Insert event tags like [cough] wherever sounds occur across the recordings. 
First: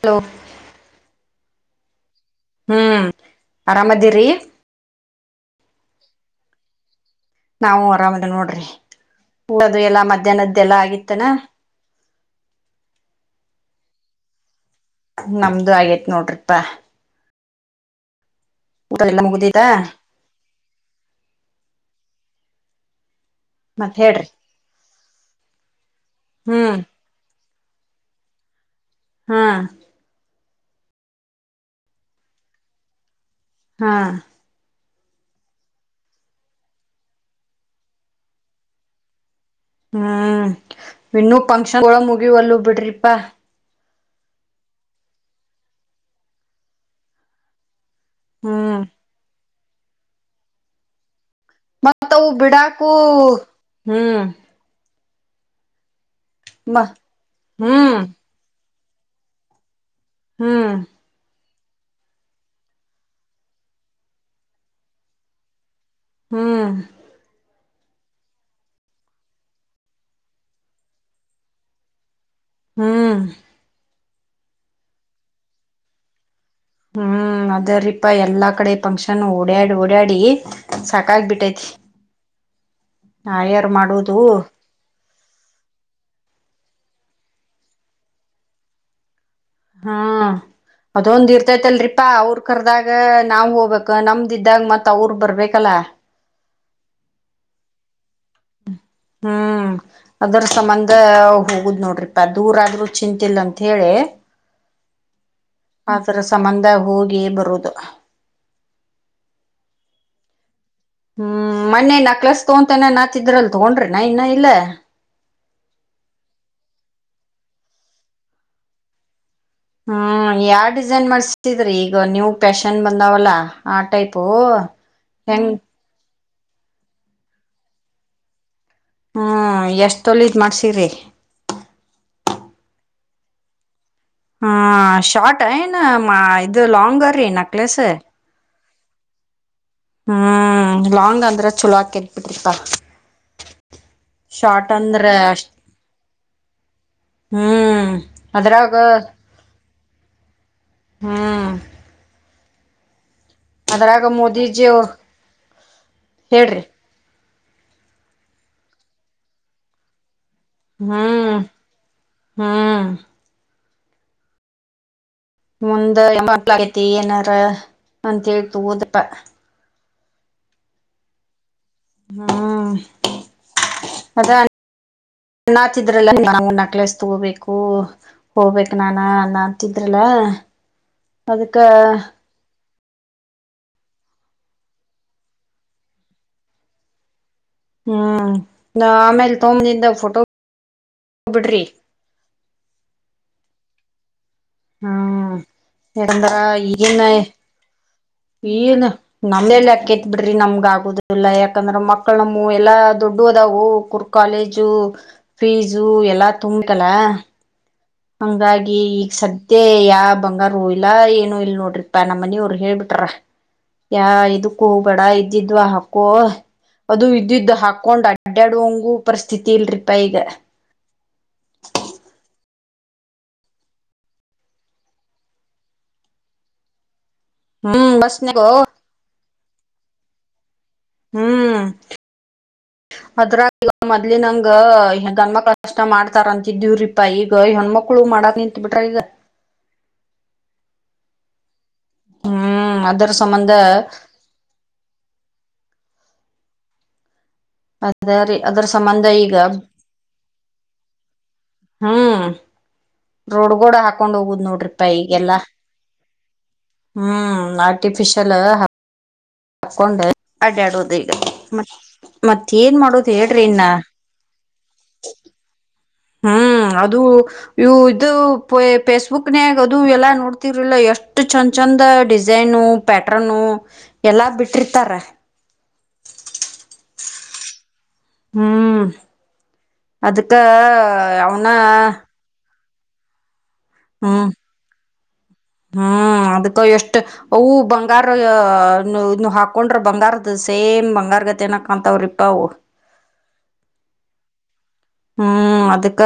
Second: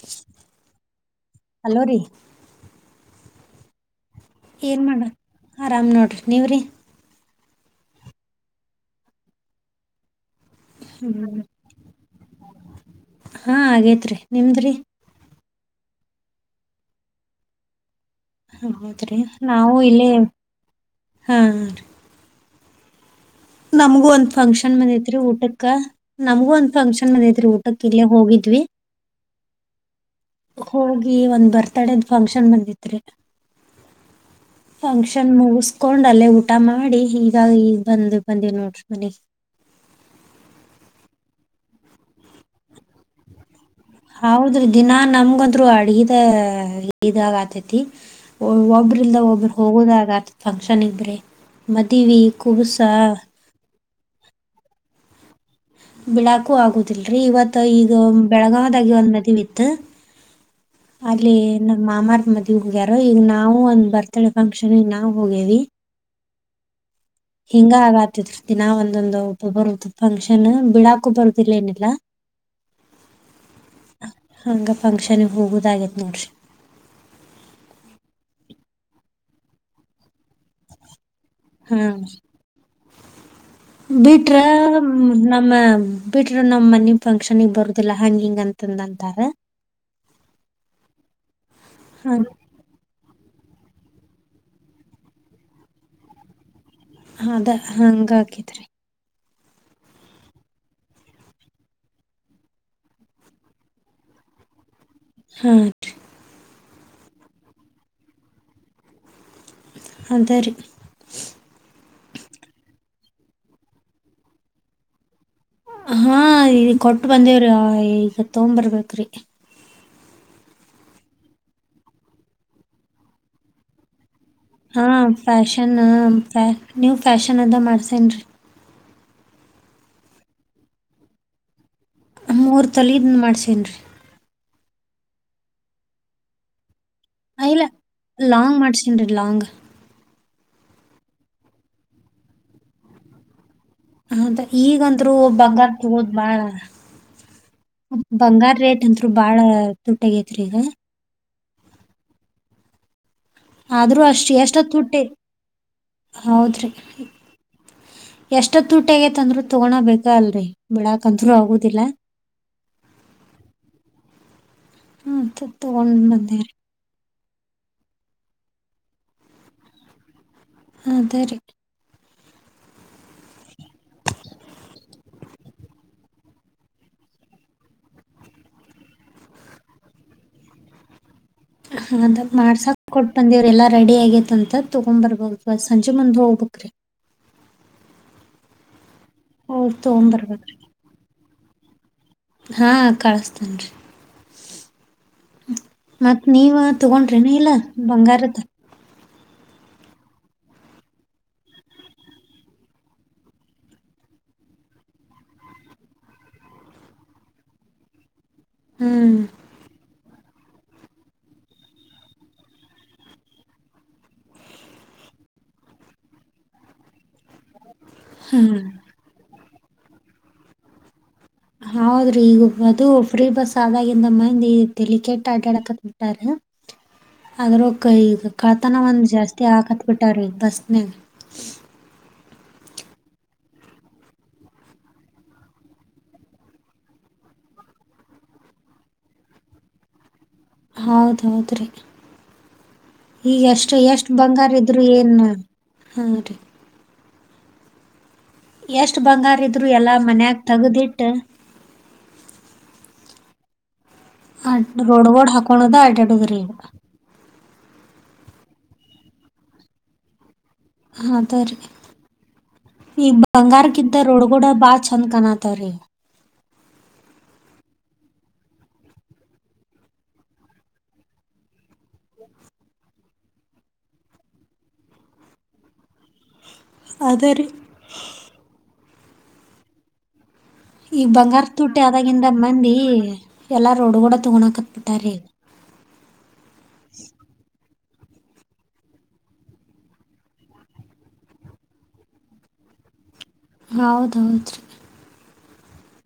Hello hello ರೀ ಹ್ಮ್ ಆರಾಮದ ಏನ್ ಮಾಡ ಆರಾಮ್ ನೋಡ್ರಿ ನೀವ್ರಿ ನಾವು ಆರಾಮದ ನೋಡ್ರಿ ಮಾಡಿವೆ ಎಲ್ಲಾ ಮಧ್ಯಾಹ್ನದ ಹ್ಮ ಹಾ ಹಾಗಗೇತ್ರಿ ನಿಮದ್ರಿ ನಮ್ದು ಆಗೇತ್ ನೋಡ್ರಿಪಾ ಹ ಊಟ ಹೌದ್ರಿ ಎಲ್ಲ ಮುಗ್ದಿದ ನಾವು ಇಲ್ಲಿ ಹಾ ಮತ್ ನಮಗು ಹೇಳ್ರಿ ಒಂದ್ ಫಂಕ್ಷನ್ ಮನೆ ತಿಊಟಕ್ಕ ನಮಗು ಒಂದ ಹ್ಮ್ ಫಂಕ್ಷನ್ನದ್ ಊ ಕ್ಕಲ್ಲ ಹೋಗಿದ್ವಿ ಹಾ ಹೋಗಿ ಒಂದ್ ಬರ್ತ್ಡೇದ್ ಫಂಕ್ಷನ್ ಬಂದಿತ್ರಿ ಹಾ ಫಂಕ್ಷನ್ ಮುಗಿಸಕೊಂಡ್ ಅಲ್ಲೇ ಊಟ ಮಾಡಿ ಈಗ ಈಗ ಬಂದ ಬಂದಿ ನೋಡ್ರಿ ಮನಿ ಹ್ಮ್ ಇನ್ನುೂ ಫಂಕ್ಷನ್ ಒಳ ಮುಗಿವ ಅಲ್ಲ ಬಿಡ್ರಿಪಾ ಹೌದ್ರಿ ದಿನಾ ನಮ್ಗಂದ್ರು ಅಡಗಿದ ಇದಾಗ ಆತೇತಿ ಹ್ಮ್ ಒಬ್ಬರು ಇಲ್ಲ ಒಬ್ರು ಹೋಗೋದಾಗತ ಫಂಕ್ಷನ್ಿಗೆ ಬ್ರಿ ಮತ್ತವು ಬಿಡಾಕು ಹ್ಮ್ ಬಿಳಾಕು ಮ ಆಗುದಿಲ್ರರಿ ಇವತ್ ಈಗ ಹ್ಮ್ ಬೆಳಗಾವ ದಾಗ ಒಂದ್ ಮದಿವಿ ಇತ್ತು ಹ್ಮ್ ಅಲ್ಲಿ ನಮ್ಮ ಮಾಮಾರ್ ಮದ್ವಿ ಹೋಗ್ಯಾರ ಈಗ ನಾವು ಒಂದ್ ಬರ್ತ್ಡೇ ಫಂಕ್ಷನ್ಗ ನಾವು ಹೋಗೇವಿ ಹ್ಮ್ ಹಿಂಗ ಅಗತೈತ ಒಂದಿಷ್ಟು ದಿನಾ ಒಂದೊಂದು ಬರುದ ಫಂಕ್ಷನ್ ಬಿಡಾಕು ಬರುದಿಲ್ಲ ಏನಿಲ್ಲ ಹ್ಮ್ ಹಂಗ ಫಂಕ್ಷನ್ ಹೋಗುದ ಆಗೈತೆ ನೋಡ್ರಿ ಹ್ಮ್ ಅದ ರೀಪಾ ಎಲ್ಲಾ ಕಡೆ ಫಂಕ್ಷನ್ ಓಡ್ಯಾಡಿ ಓಡ್ಯಾಡಿ ಸಾ ಸಾಕಾಗ್ ಬಿಟ್ಟೈತಿ ಹಾ. ಬಿಟ್ರ ನಮ್ಮ ಬಿಟ್ರ ನಮ್ಮನಿ ಫಂಕ್ಷನ್ ಗಿ ಬರುದಿಲ್ಲ ಹಂಗ ಹಿಂಗ ಅಂತನಾತಾರ ಹ್ಮ ಅದೊಂದ್ ಇರ್ತೈತ್ಲ್ರಿಪಾ ಹ್ಮ್ ಅವ್ರ ಕರ್ದಾಗ ನಾವ್ ಹೋಗ್ಬೇಕ ನಮ್ದಿದ್ದಾಗ ಮತ್ ಅವ್ರ ಬರ್ಬೇಕಲ್ಲ ಅದ ಹಂಗ ತ್ರಿ ಹ್ಮ್ ಅದರ ಸಂಬಂಧ ಹೋಗುದ್ ನೋಡ್ರಿಪಾ ದೂರ ಆದ್ರ ಚಿಂತಿಲ್ಲ ಅಂತ ಹೇಳಿ ಹಾ ಹದರ ಸಂಬಧ ಹೋಗಿ ಬರುದು ಅದ ರಿ ಹ್ಮ್ ಮೊನ್ನೆ ನಕ್ಲಸ್ ತಗೋತನ ನಾತಿದ್ರಲ್ ತಗೊಂಡ್ರಿ ನಾ ಇನ್ನ ಇಲ್ಲ ಹಾ ಈ ಕೊಟ್ಟು ಬಂದೇವ್ರಿ ಈಗ ತಗೊಂಡ್ ಬರ್ಬೇಕ್ರಿ ಹ್ಮ್ ಯಾವ ಡಿಸೈನ್ ಮಾಡಸಿದ್ರಿ ಈಗ ನೀವು ಫ್ಯಾಷನ್ ಬಂದಾವಲ್ಲಾ ಆ ಟೈಪ್ ಹ್ಮ್ ಫ್ಯಾಷನ್ ನೀವ್ ಫ್ಯಾಷನ್ ಅದ ಮಾಡ್ಸೇನ್ ರಿ ಹ್ಮ್ ಎಷ್ಟ ತೊಲಿದ್ ಮಾಡ್ಸಿರಿ ಮೂರು ತೊಲಿದ್ ಮಾಡ್ಸೇನ್ ರೀ ಹ ಶಾರ್ಟ್ ಏನ್ ಮಾ ಇದು ಏನ್ ಲಾಂಗ್ ಹಂಗ ರೀ ನಕ್ಲಸ್ ಡ ಲಾಂಗ್ ಹ್ಮ್ ಲಾಂಗ್ ಅಂದ್ರ ಚಲೋ ಆಕೆತ್ ಬಿಡ್ರಿಪಾ ಹೌದ ಶಾರ್ಟ್ ಅಂದ್ರ ಈಗಂದ್ರು ಅಷ್ಟ ಬಂಗಾರ ತಗೋದ ಬಾಳ ಹ್ಮ್ ಬಂಗಾರ ಅದ್ರಾಗ ರೇಟ್ ಅಂದರು ಬಾಳ ತುಟ್ಟಿ ಆಗ್ಯಾತ್ರಿ ಈಗ ಹ್ಮ ಆದ್ರೂ ಅಷ್ಟ್ ಮೋದಿಜಿ ಎಷ್ಟೊತ್ ಅವ್ರು ತುಟ್ಟಿ ಹೇಳ್ರಿ ಹೌದ್ರಿ ಎಷ್ಟು ತೂಟೆಗೆ ತಂದ್ರರು ತಗೋಳ ಬೇಕಾ ಅಲ್ಲ ಬಿಳಕಂತ್ರು ಹ್ಮ್ ಆಗುದಿಲ್ಲ ಹ್ಮ್ ಹ್ಮ್ ತಗೊಂಡ್ ಮುಂದೆ ಬಂದೇವ್ರಿ ಎ ಏನ ಅಂತ ಹೇಳ್ತ ಓದಪ್ಪ ಹದ ರೀ ಹ್ಮ್ ಮದ ಅ್ಣತಿದ್ರಲ್ಲ ನಾ ನಕ್ಲೆಸ್ ತಗೋಬೇಕು ಹೋಗ್ಬೇಕ ನಾನ ಅ್ಣ ಅತಿದ್ರಲ್ಲ ಹದ ಮಾಡ್ಸ ಕೊಟ್ ಬಂದಿವವ್ರ ಎಾ ರೆಡಿ ಆಗೇತಂತ ತಗೊ್ಬರ್ಬೋವಾ ಸಂಜೆ ಮುಂದ್ೆ ಹೋಗ್ಬಕ್್ರಿ ಹ್ಮ್ ನ ಆಮೇಲೆ ಹೋಗಿ ತೋಂಬದಿಂದ ಫೋಟೋ ತಗೊಂಬರ್ಬೇಕ್ರಿ ಹಬಡ್ರಿ ಹಾ ಕಳಸ್ತೇನ್ರಿ ಹ್ಮ್ ಮತ್ತ್ ಯಾಕಂದ್ರ ನೀವ ಈಗಿನ ತಗೊಂಡ್ರಿನ ಇಲ್ಲ ಬಂಗಾರತ ನಮ್ಮೆಲ್ಲ ಅಾಕತ್ ಬಿಡ್ರಿ ನಮ್ಗ ಆಗುದಲ್ಲಾ ಯಾಕಂದ್ರ ಮಕ್ಳ ನಮ್ಮ ಎಲ್ಲಾ ದೊಡ್ಡು ಹದವು ಕುರ್ ಕಾಲೇಜು ಫೀಸು ಎಲ್ಲಾ ತುಂಬಲ್ಲ ಹಂಗಾಗಿ ಈಗ ಹ್ಮ್ ಸದ ಯಾ ಬಂಗಾರ ಇಲ್ಲ ಏನು ಇಲ್ ನೋಡ್ರಿಪ್ಪಾ ನಮ್ಮ ಮನಿವರು ಹೇಳ್ಬಿಟ್ರ ಯಾ ಇದಕ್ಕ ಹ ಬೇಡ ಇದಿದ್ವ ಹಾಕೋ ಅದು ಇದಿದ್ದ ಹಾಕ ಕೊಂಡ್ ಅಡ್ಡಾಡಂಗು ಪರಿಸ್ಥಿತಿ ಕಲ್ರಿಿ ಪ ಈಗ ಹೌದ್ರಿ ಈಗ ಅದು ಫ್ರೀ ಬಸ್ ಆದಾಗಿಂದ ಮಂದಿ ಡೆಲಿಕೆಟ್ ಆಡಾಡಕತ್ ಬಿಟ್ಟಾರ ಅದ್ರ ಕ ಹ್ಮ್ ಈಗ ಬಸ್ನಾಗ ಕಾತನ ಒಂದ್ ಜಾಸ್ತಿ ಆಾಕತ್ ಬಿಟ್ಟಾರ ರೀ ಬಸ್ ಹ ಹ್ಮ್ ಅದ್ರಾಗ ಈಗ ಮೊದ್ಲಿಿನಂಗ ಗಣ್ಮಕ್ಳ ಕಷ್ಟ ಮಾಡ್ತಾರಂತಿದ್ದೀವ್ರೀಪಾ ಈಗ ಹೆಣ್ಮಕ್ಳು ಮಾಡಕ್ ನಿಂತತ್ ಬಿಟ್ರ ಈಗ ಹೌದೌದ್ರಿ ಹ್ಮ್ ಅದರ ಈಗ ಸಂಬಂಧ ಎಷ್ಟು ಎಷ್ಟ್ ಬಂಗಾರ ಇದ್ರು ಏನ್ ಹಾ ರೀ ಅದರಿ ಅದರ ಎಷ್ಟ್ ಸಂಬಂಧ ಈಗ ಬಂಗಾರ ಇದ್ರು ಎಲ್ಲಾ ಮನ್ಯಾಗ ತಗ್ದಿಟ್ಟ ರೋಡ್ ಗೋಡ ಹ ನೋ ರೋಡ್ಗೋಡ್ ಹ್ಮ ಹಾಕೊಳೋದ ಅಡ್ಯಾಡೋದ್ರಿ ಈಗ. ಆ ಚಲ ಹಕೊಂಡು ಹದರಿರಿ ಮತ್ ಏನ್ ಈ ಮಾಡೋದು ಹೇಳ್ರಿ ಇನ್ನ ಬಂಗಾರಗಿಂತ ರೋಡ್ ಕೂಡ ಬಾ ಚಂದ್ ಕನತ್ವರಿೀ ಹ್ಮ್ ಅದು ಇವು ಇದು ಫೇಸ್ಬುಕ್ನ್ಯಾಗ ಅದು ಎಲ್ಲಾ ನೋಡ್ತಿವ್ರಿಲ್ಲ ಎಷ್ಟು ಚಂದ ಚಂದ ಡಿಸೈನು ಪ್ಯಾ ಎಲ್ಲಾ ಬಿಟ್ಟಿರ್ತರ ಅದೇ ರೀ ಹ್ಮ್ ಅದು ಇತ್ತ ಅವನಾ ಹ್ಮ್ ಹ್ಮ್ ಹ್ಮ್ ಅದ್ಕ್ಕ ಎಷ್ಟು ಅವು ಬಂಗ ಬಂಗಾರ ಇ ಹಾಕೊಂಡ್ರ ಬಂಗಾರದ ಸೇಮ್ ಬಂಗಾರ ಗತೆ ಏನ ಕನಾತಾವ್ರಿಪ್ಪ ಅವು ಹೌದೌದ್ರೀ ಹ್ಮ್ ಅದಕ್ಕ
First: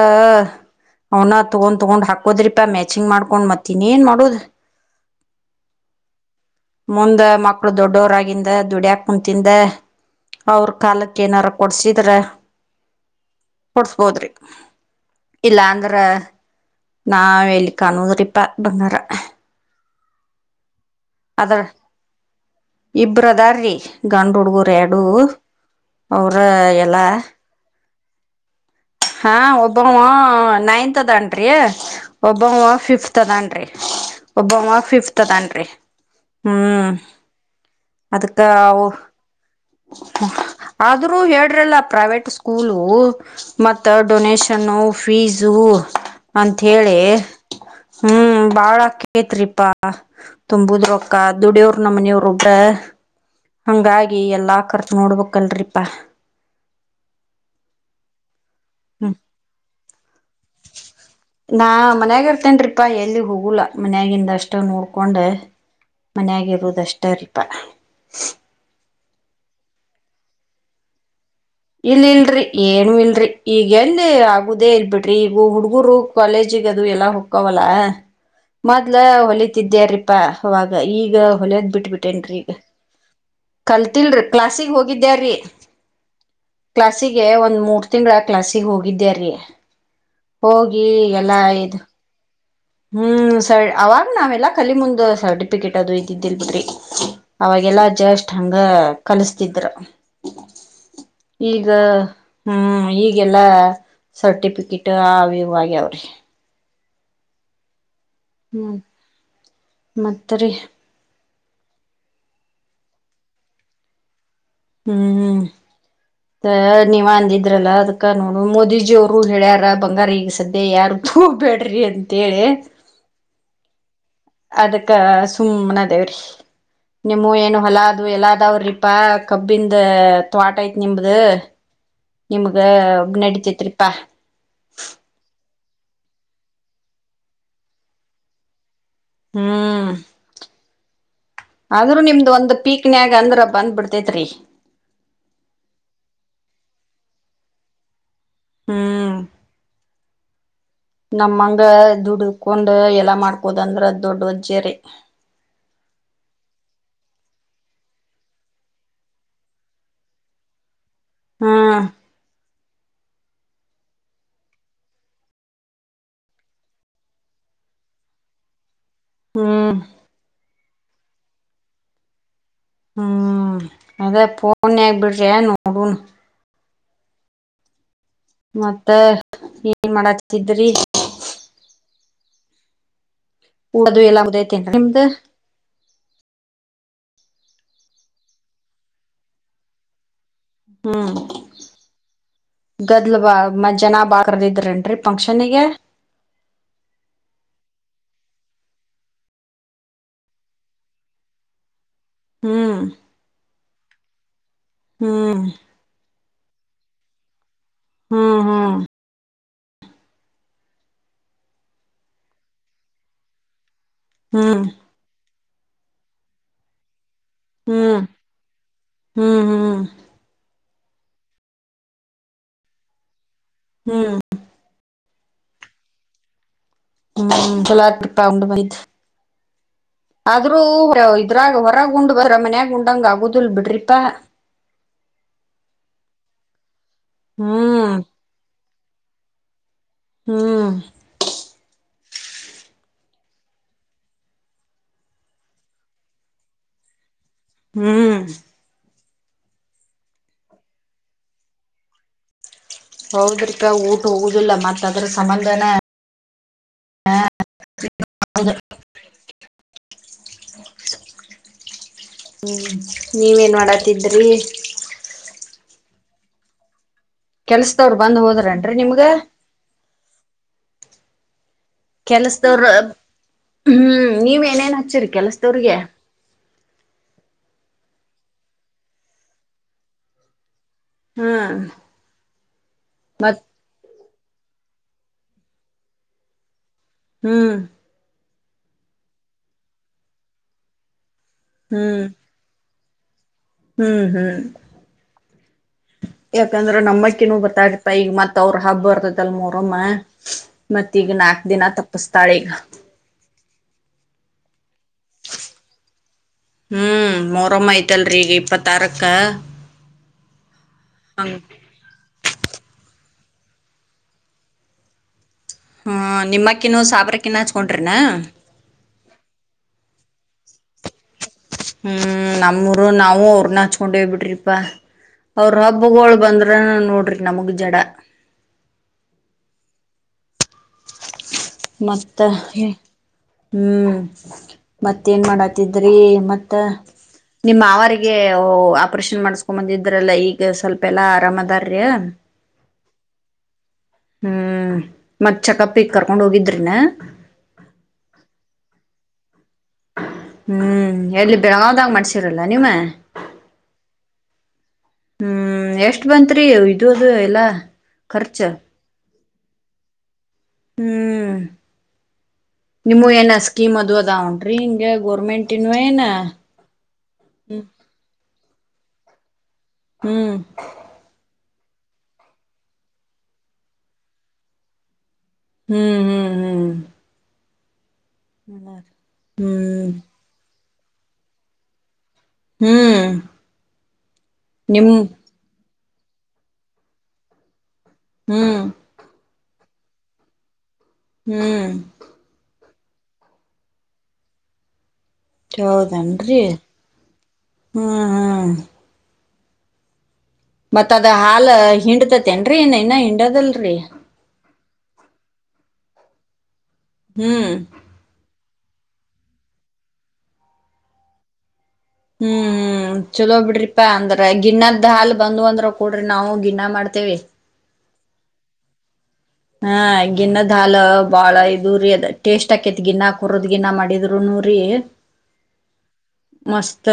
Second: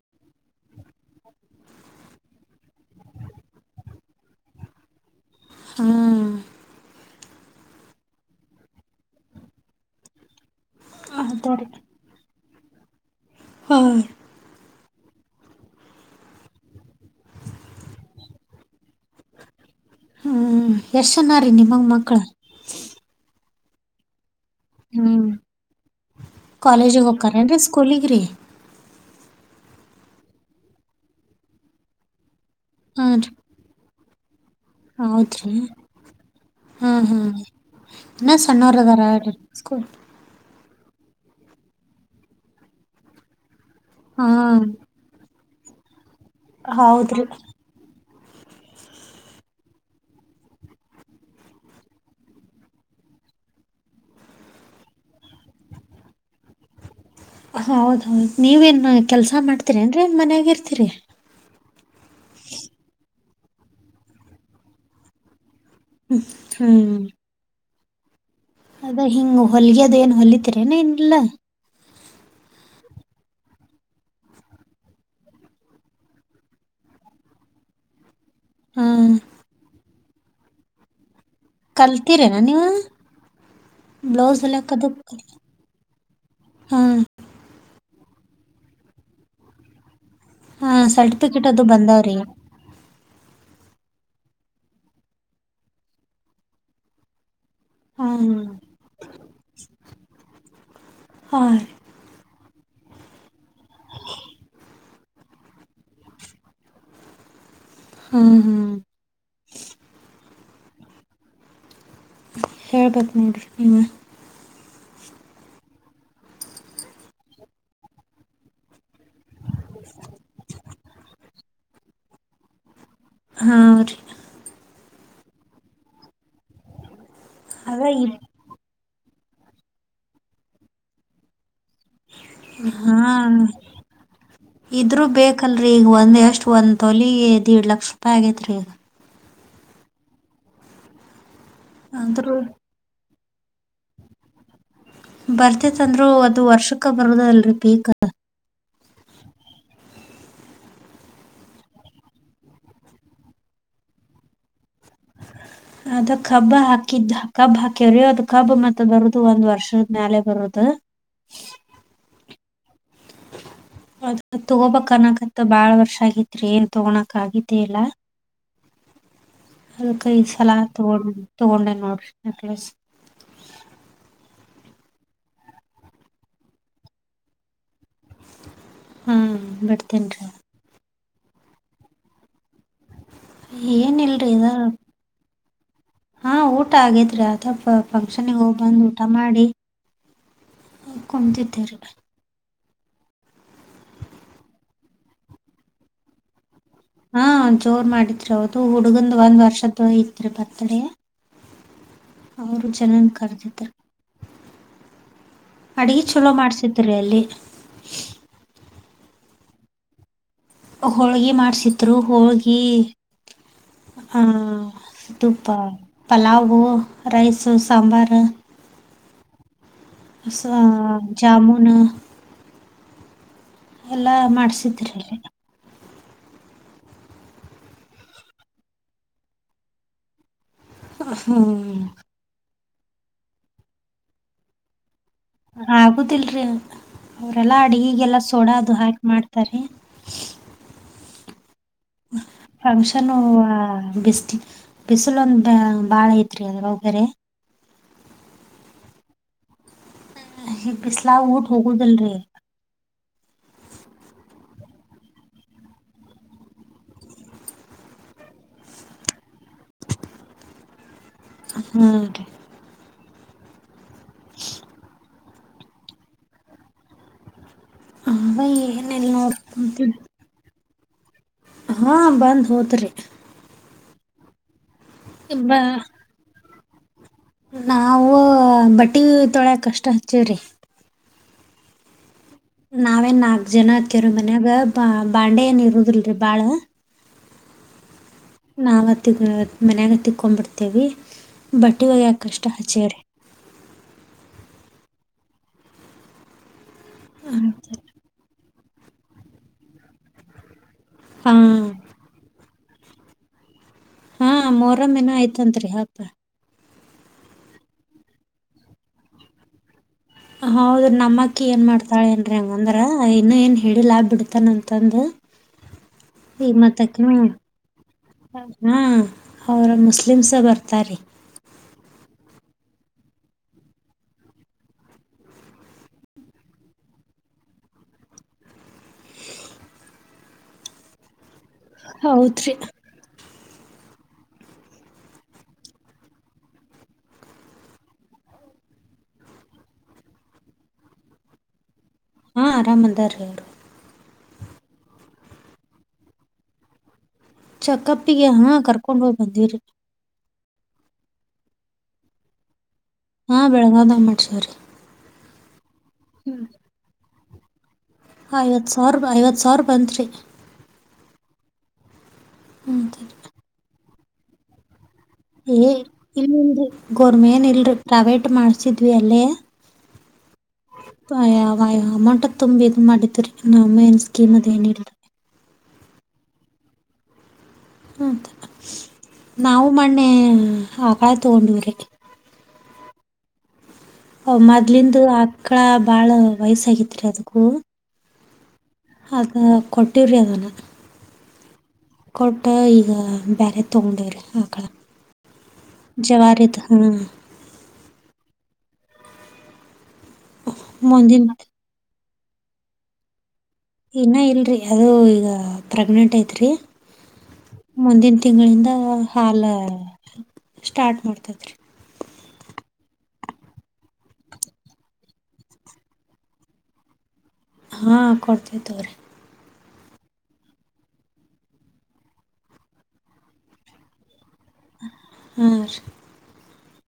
ಅವನ ತಗೊಂಡ್ ತೊಗೊಂಡ್ ಹಾಕೋದ್ರಿಪಾ ಮ್ಯಾಚಿಂಗ್ ಮಾಡ್ಕೊಂಡ್ ಮತ್ತನ ಇನ್ನೇ ಏನ್ ಮಾಡುದ ಹ್ಮ ಮುಂದ ಮಕ್ಳು ದೊಡ್ಡವರಗಿಂದ ದುಡ್ಯಾಕ ಕುಂತಿಂದ ಅವ್ರ ಕಾಲಕ್ಕ ಏನಾರ ಅದಾರಿ ಕೊಡ್ಸಿದ್ರ ಹ್ಮ್ ಕೊಡ್ಸ್ಬೋದ್ರಿ ಇಲ್ಲ ಅಂದ್ರ ನಾವ ಎಲ್ಲಿ ಕಾಣೋದ್ರಿಪ ಬಂಗಾರ ಹ್ಮ ಎಷ್ಟ ನ ರೀ ಅದ್ರ ನಿಮಗ ಮಕ್ಳ [unintelligible] ಹುಡುಗರು ಎರಡು ಹ್ಮ್ ಅವ್ರ ಎಲ್ಲ ಸ್ಕೂಲಿಗರಿ ಹಾ ಒಬ್ಬ ನೈನ್ತ್ದನ್ರಿ ಒಬ್ಬ ಹಾ ಫಿಫ್ತ್ ರೀ ಅದನ್ರಿ ಒಬ್ಬ ಫಿಫ್ತ್ ಹೌದ್ರಿ ಅದಾನ್ರಿ ಹ್ಮ್ ಹಾ ಹಾ ಇನ್ನ ಅದಕ್ಕ ಸಣ್ಣರದರ [unintelligible] ಆದ್ರೂ ಹೇಳ್ರಲ್ಲ ಪ್ರೈವೇಟ್ ಸ್ಕೂಲು ಮತ್ತು ಹಾ ಡೊನೇಷನ್ನು ಫೀಸ್ [unintelligible] ಅಂತ ಹೇಳಿ ಹೌದ್ರಿ ಹ್ಮ್ ಬಾಳ ಅಕ್ಕೇತ್ರಿಪಾ ತುಂಬುದ್ರೊಕ್ಕ ದುಡಿಯೋರ ನಮ್ಮ ಮನೆಯವ್ರ ಒಬ್ಬ ಹಂಗಾಗಿ ಎಲ್ಲಾ ಎಲ್ಲಾ ಖರ್ಚು ನೋಡ್ಬೇಕ ಕಣ್ರೀ ಪ ಹೌದು ಹೌದು ನೀವೇನ್ ಕೆಲ್ಸ ಮಾಡ್ತೀರಿ ಏನ್ರೀನ್ ಮನ್ಯಾಗ ಇರ್ತೀರಿ ನಾ ಮನ್ಯಾಗ ಇರ್ತೇನ್ಪಾ ಎಲ್ಲಿ ಹೋಗಲಾ ಮನ್ಯಾಗಿಿಂದ ಅಷ್ಟು ನೋಡ್ಕೊಂಡ ಹ್ಮ್ ಮನ್ಯಾಗಿರುದಷ್ಟೇ ರಿ ಪ [unintelligible] ಅದ ಹಿಂಗ ಹೊಲಿಗೆ ಏನ್ ಹೊಲಿತರನ ಇನ್ ಇಲ್ಲ ಇಲ್ ಇಲ್ರಿ ಏನು ಇಲ್ರರಿ ಈಗ ಎಲ್ಲಿ ಆಗುದೇ ಇಲ್ ಬಿಿಟ್ರಿ ಈಗ ಹುಡ್ಗೂರು ಕಾಲೇಜಗ ಅದು ಎಲ್ಲಾ ಹೊಕ್ಕವಲ್ಲ ಮೊದ್ಲ ಹಾ ಹೊಲಿತಿದ್ದ್ಯ ರೀ ಆವಗ ಈಗ ಹೊಲ್ಯದ್ ಬಿಟ್ಬಿಟ್ಟೇನ ಕಲ್ತಿರೇನ ರಿ ನೀವು ಕಲ್ತಿಲ್ರಿ ಬ್ಲೌಸ್ ಕ್ಲಾಸಗ್ ಹೊಲಿಯಾಕದು ಹೋಗಿದ್ಯ ರಿ ಹಾಂ ಕ್ಲಸ್ಿಗೆ ಒಂದು ಮೂರ್ ತಿಂಗಳ ಕ್ಲಾಸಿಗೆ ಹೋಗಿದ್ದ್ಯಾರೀ ಹಾ ಸರ್ಟಿಫಿಕೇಟ್ ಅದು ಬಂದವ್ರಿ ಹ್ಮ್ ಸರ್ ಅವಾಗ ನಾವೆಲ್ಲಾ ಕಲಿ ಮುಂದ ಸರ್ಟಿಫಿಕೇಟ್ ಅದು ಇದಿದ್ದಿಲ್ ಬಿಡ್ರಿ ಅವಾಗೆಲ್ಲಾ ಹಾಂ ಜಸ್ಟ್ ಹಂಗ ಕಲಿಸತಿದ್ರ ಹಾಂ ಹಾಂ ಈಗ ಹ್ಮ್ ಈಗೆಲ್ಲಾ ಸರ್ಟಿಫಿಕೇಟ್ ಆವ್ಯಾವ್ರಿ ಹ್ಮ್ ಹ್ಮ್ ್ರೇ ಹಳ್ ಬತಮಬೇಕ ಹ್ಮ್್ಮ ನೀವ್ ಅಂದಿದ್ರಲ್ಲ ಅದ್ ಕಾನೂನು ಮೋದಿಜಿ ಅವರು ಹೇಳ್ಯಾರ ಬಂಗಾರ ಈಗ ಸದ್ಯ ಯಾರ್ ಹೋಗ್ಬೇಡ್ರಿ ಅಂತೇಳಿ ಹಾ ರ ಅದಕ್ಕ ಸುಮ್ಮ್ನ ದೇವ್ರಿ ನಿಮ್ಮ ಏನು ಅದ ಹಲಾ ಅದು ಇದ್ ಎಲ್ಲಾದ್ರ ಪ್ಪಾ ಕಬ್ಬಿಂದ ತವಾಟ ಐತ್ ನಿಮ್ದ ನಿಮ್ಗ ನಡಿತೈತ್ರಿಪಾ ಇದ್ೂ ಬೇಕಲ್ರರಿ ಈಗ ಒಂದ್ ಎಷ್ಟ್ ಒಂದ್ ತೊಲಿ್ಏಡ್ ಲಕ್ಷ ರೂಪಾಯಿ ಆಗೇತ್ೀ ಈಗ ಹ್ಮ್ ಆದ್ರೂ ನಿಮ್ದು ಅಂದ್ರೂ ಒಂದು ಪೀಕ್ನ್ಯಾಕ್ ಅಂದ್ರ ಬಂದ್ ಬಿಡ್ತೇತ್ರಿ ಬರ್ತೆೇತ್ಂದ್ರು ಅದು ವರ್ಷಕ್ಕ ಬರುದ ಅಲ್ರರಿ ಪೀಕ್ ಹ್ಮ್ ನಮ್ಮಂಗ ದುಡಕೊಂಡ್ ಎಲ್ಲಾ ಮಾಡ್ಕೋದ ಅಂದ್ರ ದೊಡ್ಡ ಅಜ್ಜರಿ ಅದ ಕಬ್ಬ ಹಾಕಿದ್ದ ಕಬ್ ಹಾಕ್ಯವ್ರಿ ಅದು ಕಬ್ ಮತ್ತ ಬರುದು ಒಂದ್ ವರ್ಷದ ಮ್ಯಾಲ ಬರುದು ಹಾ ಅದ ತಗೋಬನಕಂತ ಭಾಳ ವರ್ಷ ಆಗಿತ್ರಿ ಏನ್ ತಗೋಳಕ ಆಗಿದ್ದೇ ಇಲ್ಲ ಹ್ಮ್ ಹಲ್ ಕೈ ಸಲದ ತಗೊಂಡ ತೊಗೊಂಡೆ ನೋಡ್ರಿ ನೆಕ್ಲೆಸ್ ಹ್ಮ್ ಅದೇ ಫೋನ್ ಆಗ್ಬಿಡ್ರಿ ನೋಡಣ ಮತ್ತ ಹಾ ಏನ್ ಬಿಡ್ತೇನ್ರಿ. ಮಾಡತಿದ್ರಿ ಏನ ಊಡದು ಎಲ್ಲ ಇಲ್ರಿ ಇದ ಮುಗ್ದೈತೇನ್ರಿ ನಿಮ್ದು ಹಾ ಊಟ ಆಗೇತಿ ಅದ ಫಂಕ್ಷನ್ಿಗೆ ಹೋಗಿ ಬಂದು್ ಊಟ ಮಾಡಿ ಕಮ ಚಿತರ ಗದ್ಲು ಬಾ ಮ ಜನ ಬಾಕ್ರದ ಇದ್ರೇನ್ರಿ ಫಂಕ್ಷನ್ಿಗೆ ಹಾ ಜೋರ್ ಮಾಡಿದ್ರಿ ಹೌದು ಹುಡ್ಗಂದ್ ಒಂದ್ ವರ್ಷದ್ದ ತ್ರಿ ಬತಡ ಅವರು ಹ್ಮ್ ಜನನ್ ಕರೆದಿದ ಹ್ಮ್ ಚಲೋ ಮಾಡ್ಸತ್ರಿ ಅಲ್ಲಿ ಹ್ಮ್ ಹ್ಮ್ ಹೋಳ್ಗಿ ಮಾಡ್ಸಿದ್ರು ಹೋಳ್ಗಿ ಹಾ ಹ್ಮ್ ಅ ಪಲಾವ [inaudible] ರೈಸ್ ಹ್ಮ್ ಹ್ಮ್ ಹ್ಮ್ ಅ ಜಾಮುನ್ [inaudible] ಹ್ಮ್ ಎಲ್ಲಾ ಹ್ಮ್ ಚಲಾಟ ಪಾಂಡ ಮಾಹಿತ [inaudible] ಆದ್ರೂ ಇದ್ರಾಗ ಹೊರ ಹ್ಮ್ ಗುಂಡ್ ಬ ಮನ್ಯಾಗುಂಡ [inaudible] ಅಂಗ ಆಗುದಿಲ್ಲ ಬಿಡ್ರಿಪ ಆಗುದಿಲ್ರಿ [inaudible] ಅವರೆಲ್ಲಾ ಹ್ಮ್ ಅಡಿಗೆಗೆಲ್ಲ ಸೋಡ ದು ಹಾಕ್ ಮಾಡ್ತಾರೆ ಹ್ಮ್ ಫಂಕ್ಷನ್ ಬಿಸಿಲು ಬಿಸಿಲು ಒಂದ ಬ ಬಾಳ ಐತ್ರಿ ಅದ ಬಾ ಬೇರೆ [inaudible] ಹ್ಮ್ ಬಿಸಲ ವ ಠೋಕು ಜಲ್ ರ [inaudible] ಹೌದ್ರಕ ಊಟ ಹೋಗುದಿಲ್ಲ ಮತ್ತ ಅದ್ರ ಸಂಬಂಧಾನ [inaudible] ಹಾ ಹ್ಮ ನೀವ ಏನ್ ಮಾಡ ತಿದ್ದರೆ ಕೆಲ್ಸದವ್ರ ಬಂದ್ ಅದ ಹೋದ್ರೇನ್ರಿ ನಿಮ್ಗ ಏನಿಲ್ಲ ನೋಡ್ ಹಾ ಕೆಲ್ಸದವ್ರ ಹ್ಮ್ ಮುಚರಿ ಬ ಕೆಲಸದವ್ರಿಗೆ [inaudible] ನಾವು ಬಟ್ಟೆ ತೋಳಿತಕ್ಕ ಹ್ಮ್ ನಾವೇನ್ ಮತ್ ನಾಲ್ಕ ಜನ ಅತ್ಕ್ಯವ್ರ ಮನ್ಯಾಗ ಬಾ ಹ್ಮ್ ನಾವತ್ತ ಮನ್ಯಾಗ ತಿಕೊಂಡ್ಬಿಡ್ತೇವಿ ಬಟ್ಟೆ ಹ್ಮ್ ಹೋಗಿಯಾಕೆ ಹ್ಮ್ ಹ್ಮ್ ಎಕಂದ್ರೆ ನಮಕ್ಕಿನೂ ಹಬ್ಬ ಬರ್ಥೈತ್ ಅಲ್ಲ ಮೊಹರಂ ಮತ್ ಈಗ ಹಾ ನಾಲ್ಕು ದಿನ ತಾಪ್ಸ್ತಾಳೆ ಹಾ ಮೊರಮ್ಮೇ [unintelligible] ನ ಆಯ್ತನ್ರಿ ಹಪ ಹ್ಮ್ ಮೊರಮ್ಮ ಐ್ತಲ್ರರಿ ಈಗ ಇಪ್ಪತ್ತಾರಕ್ಕ ಹೌದ್ರಿ ಹಂಗ ನಮ್ಮಕ್ಕಿ ಏನ್ ಮಾಡ್ತಾಳೆ ಏನ್ರಿ ಹೆಂಗಂದ್ರ ಇನ್ನು ಏನು ಹೇಳಿಲಾ ಬಿಡ್ತಾನ ಅಂತಂದು ಹಾ ನಿಮ್ಮಕ್ಕಿನ ಸಾಬ್ರಕ್ಕಿನ ಹಚ್ಕೊಂಡ್ರಿನಾ ಅವ [unintelligible] ಮುಸ್ಲಿಮ್ ಸ ಬರ್ [unintelligible] ರ್ತಾರಿ ಹ್ಮ್ ನಮ್ಮೂರು ನಾವು ಅವ್ರನ್ನ ಹಚ್ಕೊಂಡೇ ಬಿಡ್ರಿಪಾ ಅವ್ರ ಹಬ್ಬಗಳು ಬಂದ್ರ ನೋಡ್ರಿ ನಮಗ್ ಜಡಾ ಮತ್ತಾ [unintelligible] ಹೌದ್ರಿ ಹ್ಮ್ ಮತ್ತೇನ್ ಮಾಡತಿದ್ರಿ ಮತ್ತ ನಿಮ್ಮ ಮಾವರಿಗೆಒಳ್ಳೆ ಒ ಆಪರೇಷನ್ ಮಾಡಸ್ಕೊ ಬಂದಿದ್ರಲ್ಲ ಈಗ ಸ್ವಲ್ಪ ಎಲ್ಲಾ ಆರಾಮದಾರ್ ಹಾ ಆರಾಮ್ ಅದಾರ್ ಅವರು ಹ್ಮ್ ಮತ್ ಚೆಕಪ್ ಈಗ್ ಕರ್ಕೊಂಡ್ ಹೋಗಿದ್ರನ ಚೆಕಪ್ ಇಗೆ ಹಾ ಕರ್ಕೊಂಡ್ ಹೋಗ್ ಬಂದಿವ್ರೀ ಹ್ಮ್ ಎಲ್ಲಿ ಬೆಳಗಾದಂಗ [unintelligible] ಮಾಡ್ಸಿರಲ್ಲ ನೀ ಮ ಹಾ ಬೆಳಗಾಂವ [unintelligible] ಮಾಡ್ಸಿವ್ ರೀ ಹ್ಮ್ ಎ ಎಷ್ಟ ಬಂತ್ರಿ ಇದು ಅದು [unintelligible] ಎಲ್ಲ [unintelligible] ಐವತ್ತು ಸಾವಿರ [unintelligible] ಐವತ್ತು ಸಾವಿರ ಬಂತ್ರಿ ಹ್ಞೂ ಸರಿ. ನಿಮ್ಮ ಏನ [unintelligible] ಸ್ಕೀಮ್ ಅದು [unintelligible] ಏ ಏನ ಇಲ್ ಇಲ್ರರಿ ಗವರ್ನಮೆಂಟ್ [unintelligible] ಹ್ಮ್ ಇಲ್ರಿ ಪ್ರೈವೇಟ್ ಮಾಡಸ ಮಾಡ್ಸಿದ್ವಿ ಅಲ್ಲೇ ಹ್ಮ್ [unintelligible] ಅಮೌಂಟ್ ತುಂಬ ಇದ ಮಾಡಿದರಿ ನಮ ಏನ್ ಸ್ಕೀಮ್ ಅದ್ ಏನ ಇಲ್ರರಿ ಹ್ಮ್ ಹ್ಮ್ ಹ್ಮ್ ಹಂತ ನಾವು ಹ್ಮ್ ಮೊನ್ನೆ [unintelligible] ತಗೊಂಡಿವ್ರಿ ಹ್ಮ್ ನಿಮ್ ಮದ್ಲಿಂದು [unintelligible] ಅಕ್ಕ ಬಾಳ ವಯಸ್ಸಾಗಿತ್ರಿ ಅದಕ್ಕೂ ಹ್ಮ್ ಅದ [unintelligible] ಕೊಟ್ಟವ್ರಿ ಅದಲ್ಲ ಹ್ಮ್ ಹ್ಮ್ [unintelligible] ಬೇರೆ ತಗೊಂಡವ್ರಿ ಆಕಳ ಹೌದೇನ್ರಿ ಜವಾರಿದು ಹಾಂ ಹ್ಮ್ ಹ್ಮ್ ಮತ್ತ ಅದ ಮುಂದಿನ ಹಾಲ್ ಹಿಂಡತ ತನ್್ರ ಏನ ಇಏ ಹಂಡದಲ್ ಇನ್ನ ಇಲ್ರಿ ಯಾವುದೋ ಈಗ ಪ್ರೆಗ್ನೆಂಟ್ ಐತೆ ರೀ ಹ್ಮ್ ತಿಂಗಳಿಂದ ಹಾಾಲ ಸ್ಟಾರ್ಟ್ ಮಾಡ್ತತ್ರಿ ಹ್ಮ್ ಹ್ಮ್ ಚಲೋ ಬಿಡ್ರಿಪಾ ಅಂದ್ರ ಗಿನ್ನದ್ ಹಾಲ್ ಬಂದ್ ಅಂದ್ರ ಕೊಡ್ರಿ ನಾವು ಗಿನ್ನಾ ಮಾಡ್ತೇವಿ ಹಾ ಕೊಡ್ತತವ್ರೀ ತಾಗ್ರೆ ಹಾ ಗಿನ್ನದ ಹಾಲ ಬಾಳ ಇದುರಿೀ ಅದ ಟೇಸ್ಟ್ ಆಾಕೇತ್ ಗಿನ್ನಾ ಕುರದ್ ಗಿನ್ನಾ ಮಾಡಿದ್್ರ ಅನೂರು ಹಾ ರಿ. ಮಸ್ತ್